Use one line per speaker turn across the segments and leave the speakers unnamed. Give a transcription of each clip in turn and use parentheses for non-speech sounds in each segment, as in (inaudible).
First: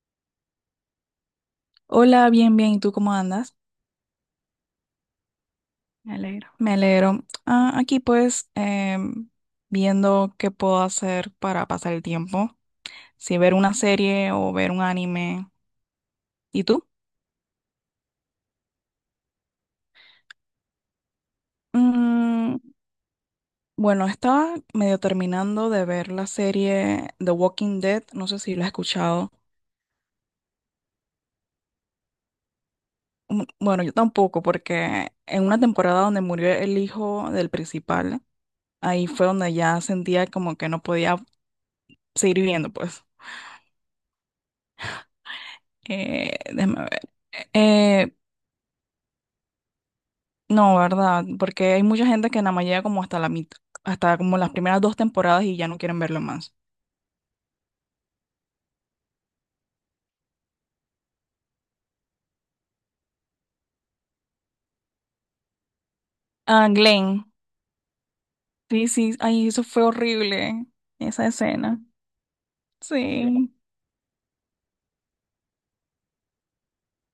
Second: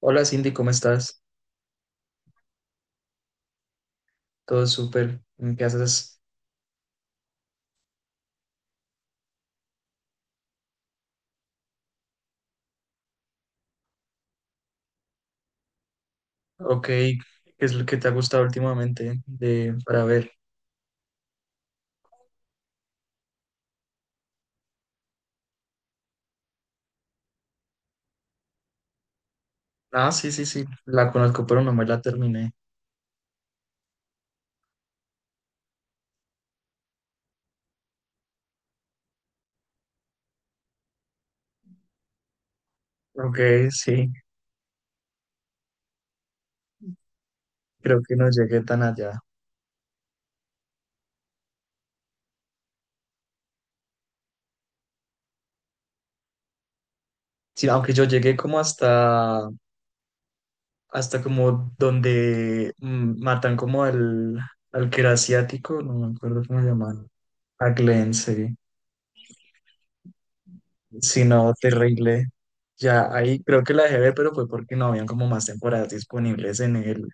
Hola Cindy, ¿cómo estás?
Hola, bien, bien. ¿Y tú cómo andas?
Todo súper. ¿Qué
Me
haces?
alegro. Me alegro. Aquí pues, viendo qué puedo hacer para pasar el tiempo. Si ver una serie o ver un anime. ¿Y tú?
Ok, ¿qué es lo que te ha gustado últimamente de, para ver?
Mm, bueno, estaba medio terminando de ver la serie The Walking Dead. No sé si la has escuchado.
Ah, sí, sí, sí, la conozco, pero no me la terminé.
Mm, bueno, yo tampoco, porque en una temporada donde murió el hijo del principal, ahí fue donde ya sentía como que no podía seguir viviendo, pues.
Ok, sí,
Déjame ver.
creo
Eh,
que no llegué tan allá.
no, ¿verdad? Porque hay mucha gente que nada más llega como hasta la mitad, hasta como las primeras dos temporadas y ya no quieren verlo más.
Sí, aunque yo llegué como hasta, hasta como donde matan como al, al que era asiático, no me acuerdo cómo
Ah,
llaman,
Glenn.
a Glenn, sí.
Sí, sí, ay, eso fue horrible,
Sí,
esa
no,
escena.
terrible. Ya ahí
Sí.
creo que la dejé ver, pero fue porque no habían como más temporadas disponibles en el,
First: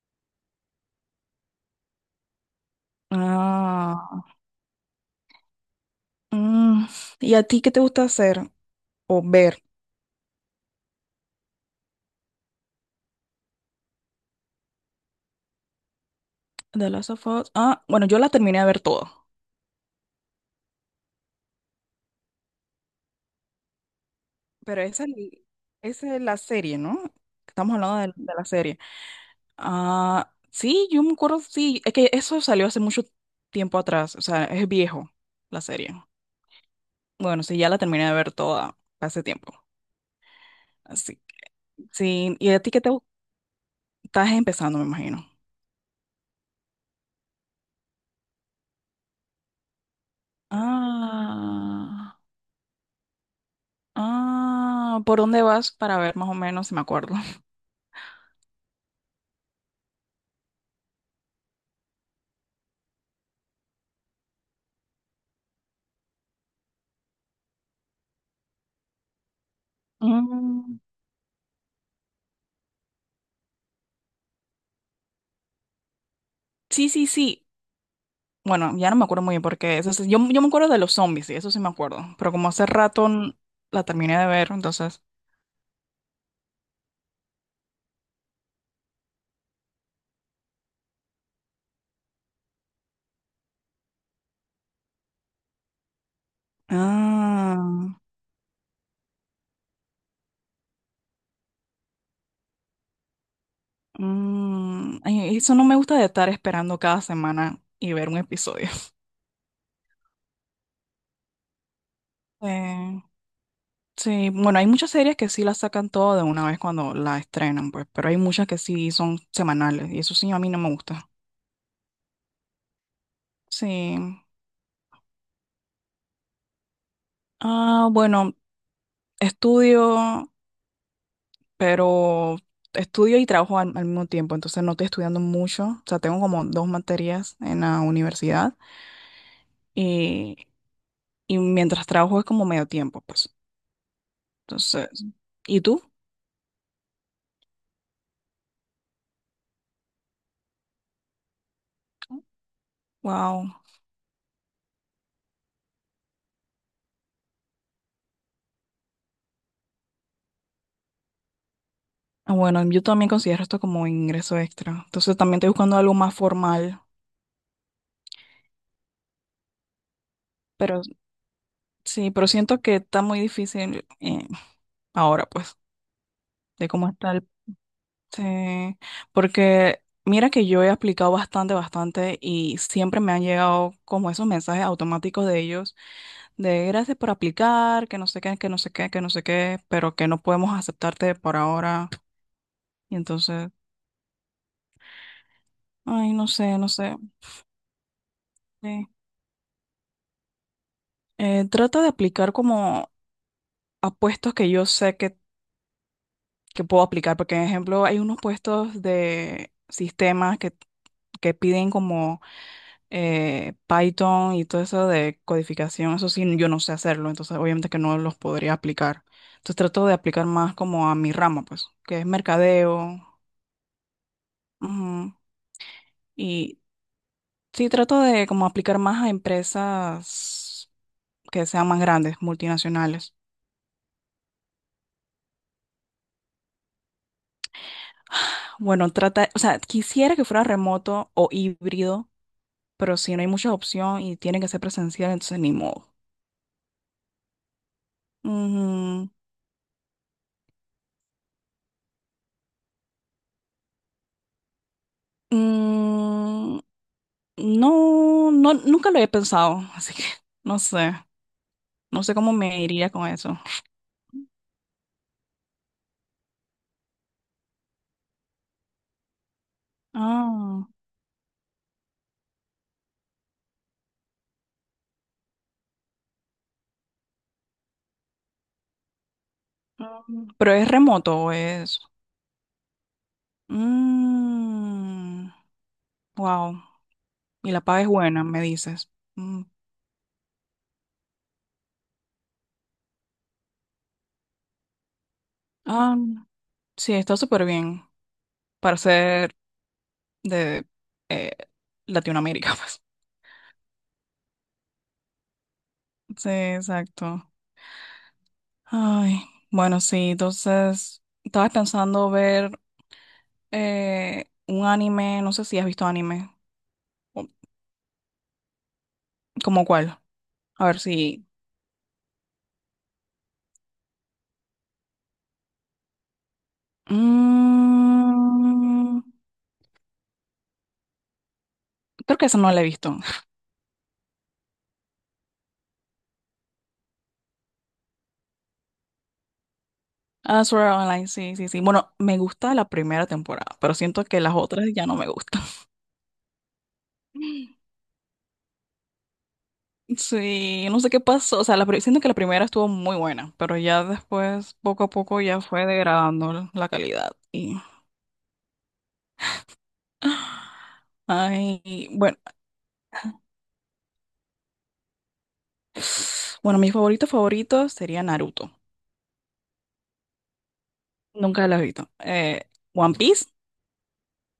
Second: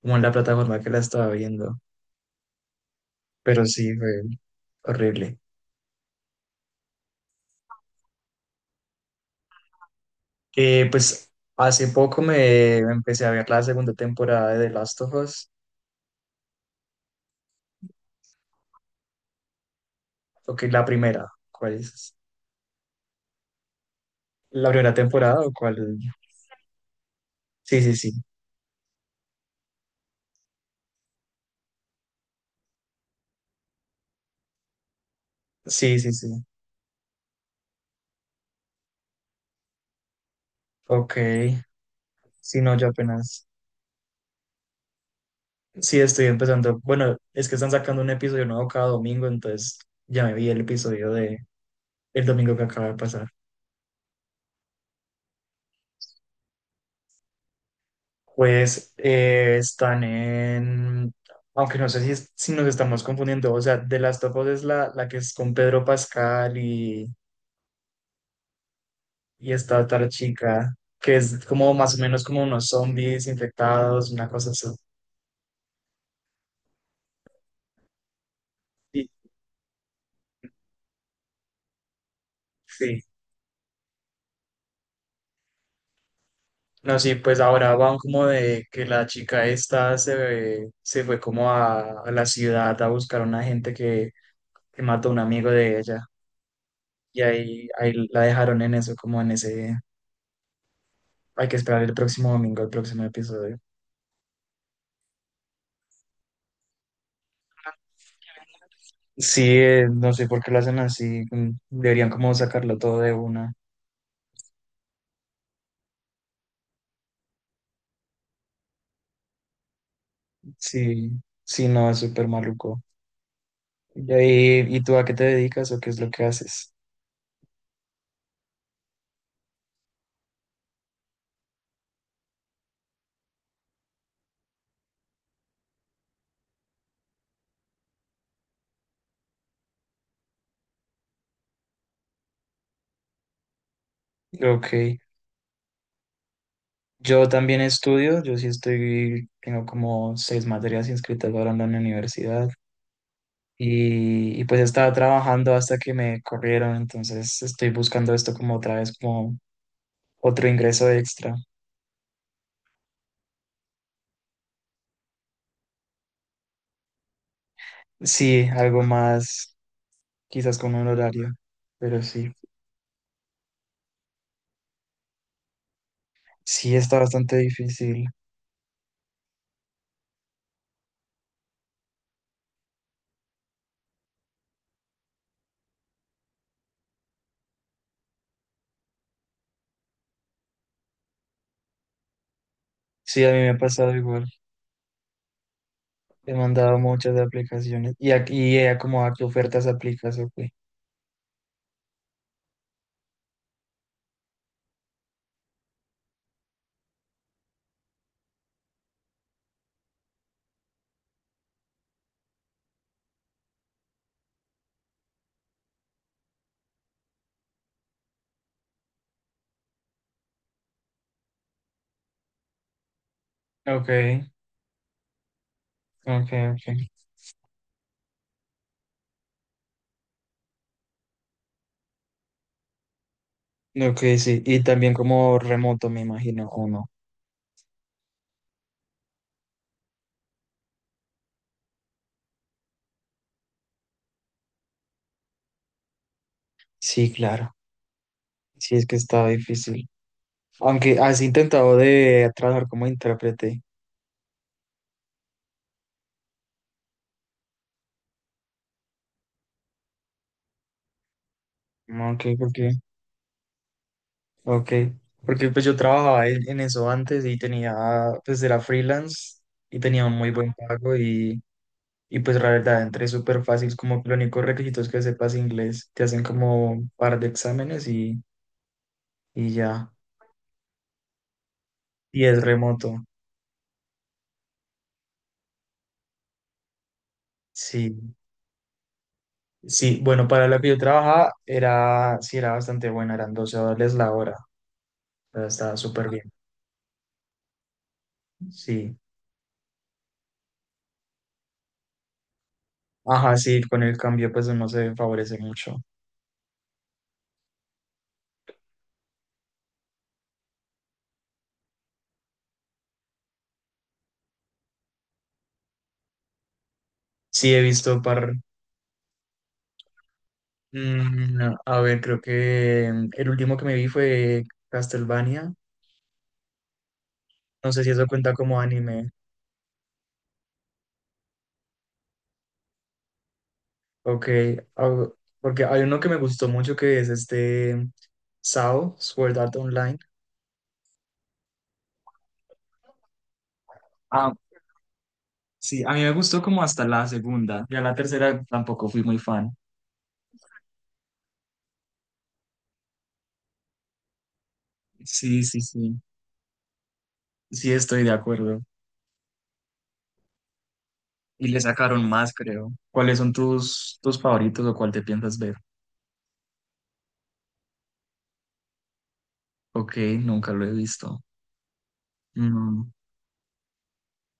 como en la plataforma que la estaba viendo, pero sí,
Ah.
fue horrible.
Mm. ¿Y a ti qué te gusta hacer o ver?
Pues hace poco me empecé a ver la segunda temporada de The Last of Us,
The Last of Us. Ah, bueno, yo la terminé de ver todo.
o que la primera, ¿cuál es? ¿La
Pero
primera
esa es,
temporada o cuál?
esa es la serie, ¿no? Estamos
Sí, sí,
hablando
sí,
de la serie. Ah, sí, yo me acuerdo, sí, es que eso salió hace mucho tiempo atrás, o sea, es viejo la serie.
sí, sí, sí,
Bueno, sí, ya la terminé de ver toda hace tiempo. Así,
ok,
que, sí, ¿y
sí,
a ti
no,
qué
yo apenas,
estás empezando, me imagino?
sí, estoy empezando, bueno, es que están sacando un episodio nuevo cada domingo, entonces ya me vi el episodio de
Ah,
el domingo que acaba de pasar.
¿Por dónde vas para ver más o menos si me acuerdo? (laughs)
Pues están en, aunque no sé si, si nos estamos confundiendo, o sea, de las of Us es la, la que es con Pedro Pascal y esta otra chica,
Mm,
que es como más o menos como unos zombies infectados, una cosa así.
sí, sí, sí. Bueno, ya no me
Sí.
acuerdo muy bien porque yo me acuerdo de los zombies, sí, eso sí me acuerdo, pero como hace
Sí.
rato la terminé de ver, entonces.
No, sí, pues ahora van como de que la chica esta se, se fue como a la ciudad a buscar a una gente que mató a un amigo de ella y ahí, ahí
Ah.
la dejaron en eso, como en ese... Hay que esperar el próximo domingo, el próximo episodio.
Mm, y eso no me gusta de estar esperando cada semana y ver un episodio. (laughs)
Sí, no sé por qué lo hacen así. Deberían como sacarlo todo
Eh,
de una.
sí, bueno, hay muchas series que sí las sacan todo de una vez cuando la estrenan, pues, pero hay muchas que sí son semanales y eso sí a mí no me gusta.
Sí, sí, no, es súper maluco. ¿Y,
Sí.
y tú a qué te dedicas o qué es lo que haces?
Ah, bueno, estudio, pero estudio y trabajo al mismo tiempo, entonces no estoy estudiando mucho. O sea, tengo como dos materias en la universidad y, y mientras trabajo es como medio tiempo, pues.
Ok.
Entonces, ¿y tú?
Yo también estudio, yo sí estoy, tengo como 6 materias inscritas ahora en la universidad.
Wow.
Y pues estaba trabajando hasta que me corrieron, entonces estoy buscando esto como otra vez, como otro ingreso extra.
Ah, bueno, yo también considero esto como ingreso extra. Entonces también estoy buscando algo más formal.
Sí, algo más, quizás con
Pero
un horario, pero
sí, pero
sí,
siento que está muy difícil ahora, pues, de
sí
cómo
está
está el...
bastante difícil.
Sí, porque mira que yo he aplicado bastante, bastante y siempre me han llegado como esos mensajes automáticos de ellos de gracias por aplicar, que no sé qué, que no sé qué, que no sé qué, pero que no podemos aceptarte por ahora. Y
Sí, a mí
entonces,
me ha pasado igual.
ay, no
He
sé, no
mandado
sé.
muchas de aplicaciones y aquí y
Sí.
como a qué ofertas aplicas, ok.
Trata de aplicar como a puestos que yo sé que puedo aplicar, porque, por ejemplo, hay unos puestos de sistemas que piden como Python y todo eso de codificación, eso sí, yo no sé hacerlo, entonces obviamente que no los podría aplicar. Entonces trato de aplicar más como a mi rama, pues, que es mercadeo,
Ok,
ujú,
ok,
y
ok.
sí, trato de como aplicar más a empresas que sean más grandes, multinacionales.
Ok, sí, y también como remoto, me imagino, o no.
Bueno, trata, o sea, quisiera que fuera remoto o híbrido pero si no hay mucha opción y tiene que ser presencial, entonces ni modo.
Sí, claro. Sí, es que
Ujú.
está difícil. Aunque has intentado de trabajar como intérprete.
Mm, no, no, nunca lo he pensado, (laughs) así que no sé, no sé
Ok,
cómo
¿por
me
qué?
iría con eso.
Ok. Porque pues yo trabajaba en eso antes y tenía, pues era freelance y tenía un muy buen
Ah,
pago. Y pues la verdad, entré súper fácil, como que los únicos requisitos que sepas inglés, te hacen como un par de exámenes y ya.
pero ¿es remoto, o es...?
Y es remoto.
Mm, wow, y la paga es
Sí,
buena, me dices. Mm,
sí, bueno, para lo que yo trabajaba era, sí, era bastante buena, eran $12 la hora, o sea, estaba
ah,
súper bien,
sí, está súper bien para
sí.
ser de Latinoamérica, (laughs) pues.
Ajá, sí, con el cambio pues no se favorece mucho.
Sí, exacto. Ay, bueno, sí, entonces estaba pensando ver un anime, no sé si has visto anime, o-
Sí, he visto par,
¿como cuál? A ver si...
no, a ver, creo que el último que me vi fue Castlevania, no sé si eso cuenta como
Mm,
anime.
creo que esa no la he visto. (laughs)
Ok, ah, porque hay uno que me gustó mucho que es este SAO, Sword Art Online.
Ah, Sword Art Online, sí, sí, sí. Bueno, me gusta la primera temporada, pero siento que
Ah,
las otras ya no me gustan.
sí, a mí me gustó como hasta la segunda.
(laughs)
Ya la tercera tampoco fui muy fan.
Sí, no sé qué pasó, o sea, siento que la primera estuvo muy buena, pero ya después, poco a poco, ya
Sí, sí,
fue
sí.
degradando la calidad y...
Sí, estoy de acuerdo.
(gasps)
Y le
Ay,
sacaron
bueno.
más, creo. ¿Cuáles son tus, tus favoritos o cuál te piensas ver?
Bueno, mis favoritos favoritos serían Naruto.
Ok, nunca lo he visto.
Nunca lo he visto.
No,
One Piece,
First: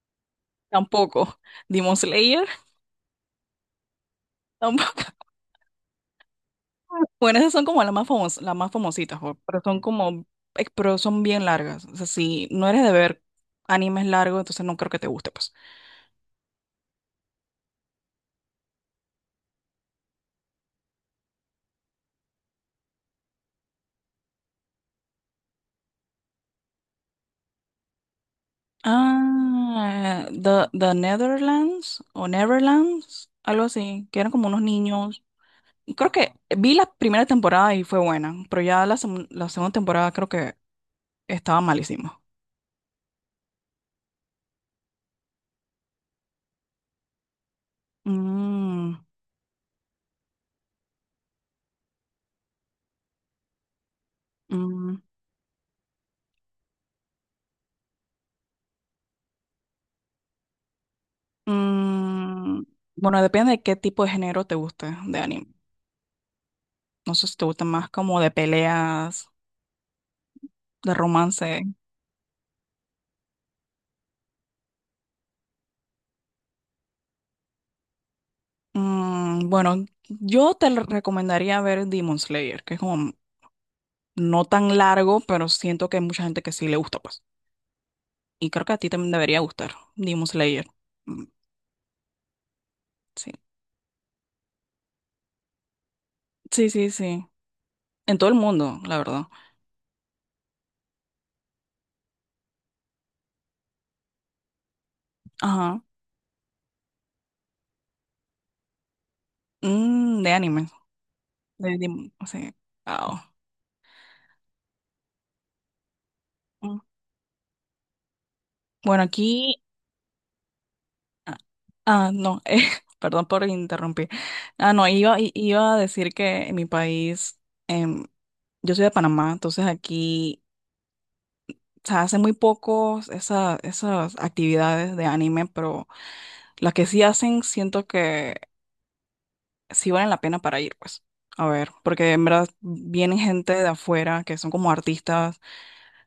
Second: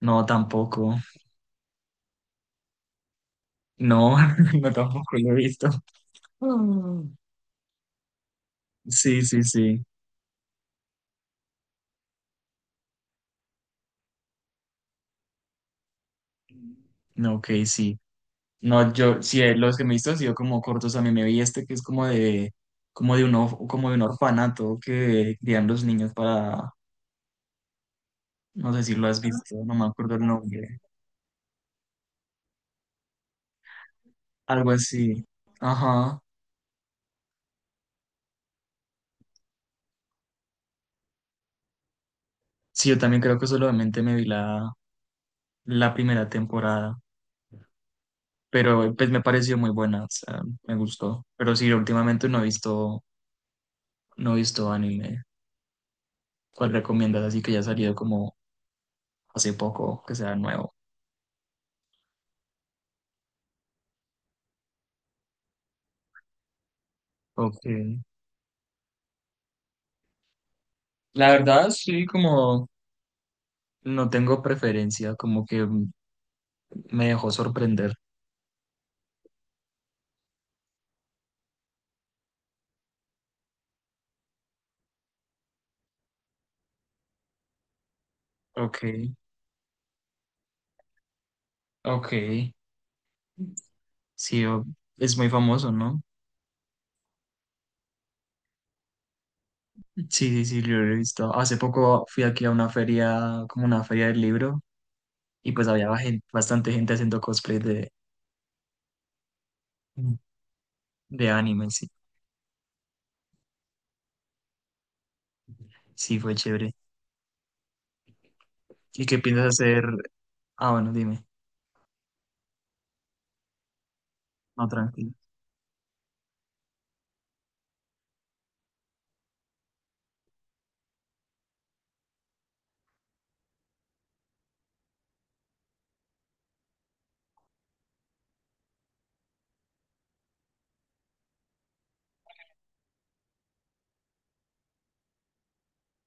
no, tampoco.
tampoco. Demon Slayer,
No,
(laughs)
(laughs) no,
tampoco.
tampoco lo he visto. Mm.
Bueno, esas son como las más famosas, las más famositas,
Sí,
jo,
sí,
pero son
sí.
como, pero son bien largas. O sea, si no eres de ver animes largos, entonces no creo que te guste, pues.
No, ok, sí. No, yo, sí, los que me he visto han sido como cortos. A mí me vi este que es como de un, como de un orfanato que crían los niños para, no sé si lo has visto, no me acuerdo el
Ah, The,
nombre.
The Netherlands o Neverlands, algo así, que eran como unos
Algo
niños.
así.
Creo
Ajá.
que vi la primera temporada y fue buena, pero ya la segunda temporada creo que estaba malísima.
Sí, yo también creo que solamente me vi la, la primera temporada,
Mm,
pero pues me pareció muy buena, o sea, me gustó. Pero sí, últimamente no he visto, no he visto
mm,
anime. ¿Cuál recomiendas? Así que ya ha salido como hace poco, que sea nuevo.
mm. Bueno, depende de qué tipo de género te guste de anime. No sé si te gusta
Ok.
más como de peleas, de
La
romance.
verdad, sí, como no tengo preferencia, como que me dejó sorprender.
Mm, bueno, yo te lo recomendaría ver Demon Slayer, que es como no tan largo, pero siento que hay mucha gente que sí le gusta, pues. Y creo que a
Ok,
ti también debería gustar Demon Slayer. Mm,
ok.
sí.
Sí, o- es muy famoso, ¿no?
Sí, sí, sí. En todo el mundo, la verdad.
Sí, sí, sí, yo lo he visto. Hace poco fui aquí a una feria, como una feria del libro, y pues
Ajá.
había bastante gente haciendo cosplay
Mm, de anime.
de anime,
De,
sí.
Demon- o sea, wow.
Sí, fue chévere.
Mm. Bueno,
¿Y qué
aquí.
piensas hacer? Ah, bueno, dime.
Ah, no, (laughs) perdón por interrumpir.
No,
Ah, no,
tranquilo.
iba a decir que en mi país, em, yo soy de Panamá, entonces aquí se hacen muy pocos esas actividades de anime, pero las que sí hacen, siento que sí valen la pena para ir, pues. A ver, porque en verdad vienen gente de afuera que son como artistas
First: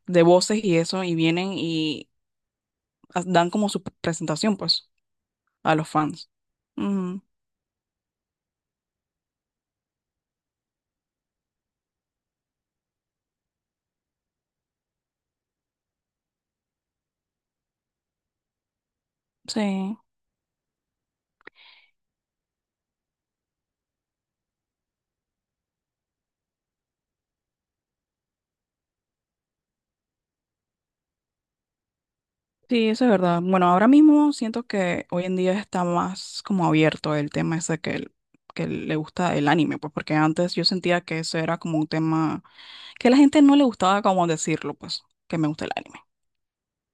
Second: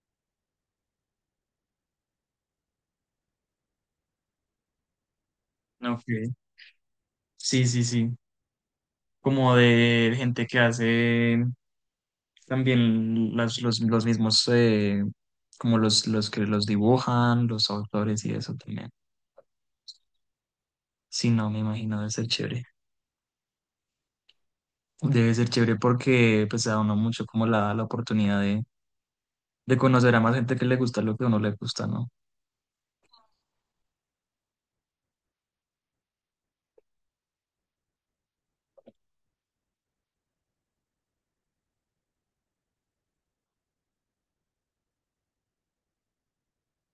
de voces y eso, y vienen y dan como su presentación, pues, a los fans.
Ok.
Ujú,
Sí, sí, sí. Como de gente que hace también los mismos, como los que los dibujan, los autores y eso también.
sí.
Sí, no, me imagino, debe ser chévere. Debe ser chévere porque pues da uno mucho como la oportunidad de conocer a más gente que le gusta lo que a uno le gusta, ¿no?
Sí, eso es verdad. Bueno, ahora mismo siento que hoy en día está más como abierto el tema ese que le gusta el anime, pues porque antes yo sentía que eso era como un tema que a la gente no le gustaba como decirlo, pues, que me gusta el anime.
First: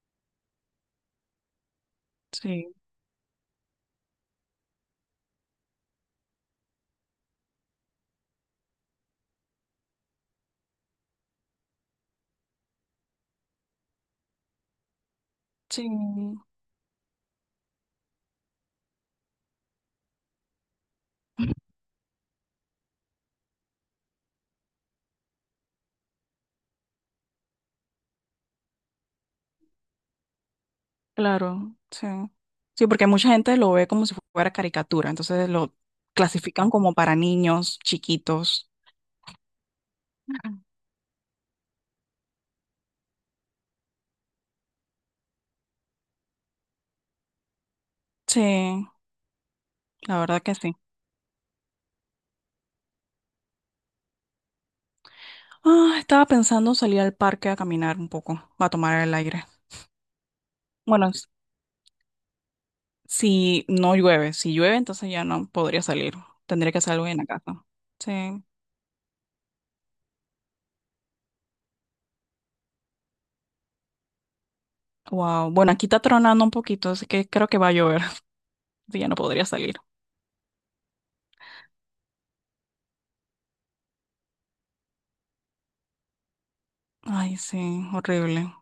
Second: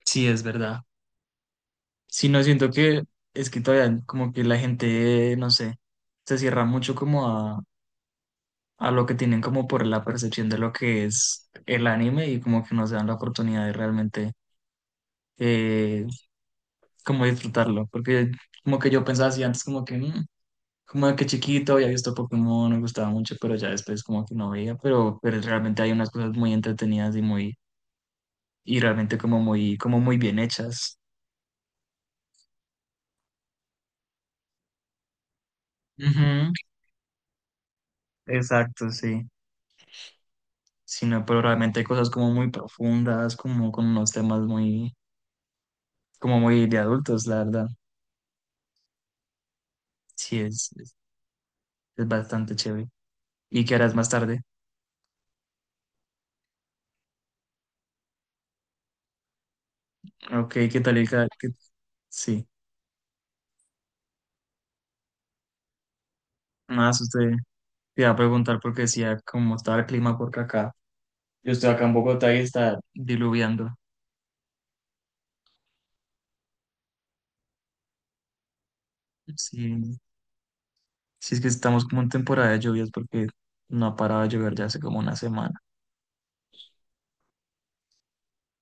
Sí, es verdad. Sí, no siento
Sí,
que es que todavía como que la gente, no sé, se cierra mucho como a lo que tienen como por la percepción de lo que es el anime y como que no se dan la oportunidad de realmente
sí,
eh, como disfrutarlo, porque como que yo pensaba así antes como que, "Mm", como de que chiquito había visto Pokémon, me gustaba mucho, pero ya después como que no veía, pero realmente hay unas cosas muy entretenidas y muy, y realmente como muy bien hechas.
claro, sí. Sí, porque mucha gente lo ve como si fuera caricatura, entonces lo
Ujú,
clasifican como para niños chiquitos.
exacto, sí.
Ujú.
Sino, pero realmente hay cosas como muy profundas, como con unos temas muy, como muy de adultos, la verdad.
Sí, la
Sí,
verdad que sí.
es bastante chévere. ¿Y qué harás más tarde?
Ah, estaba pensando salir al parque a caminar un poco, a tomar el aire.
Ok, ¿qué tal?
Bueno,
Sí,
si no llueve, si llueve, entonces ya no podría salir. Tendría que hacer
más
algo en la
usted.
casa.
Te iba a
Sí.
preguntar porque decía cómo estaba el clima porque acá. Yo estoy acá en Bogotá y está diluviando.
Wow. Bueno, aquí está tronando un poquito, así que creo que va a llover. (laughs) Entonces ya no podría salir.
Sí, sí es que estamos como en temporada de lluvias porque no ha parado de llover ya hace como una semana.
Ay, sí, horrible.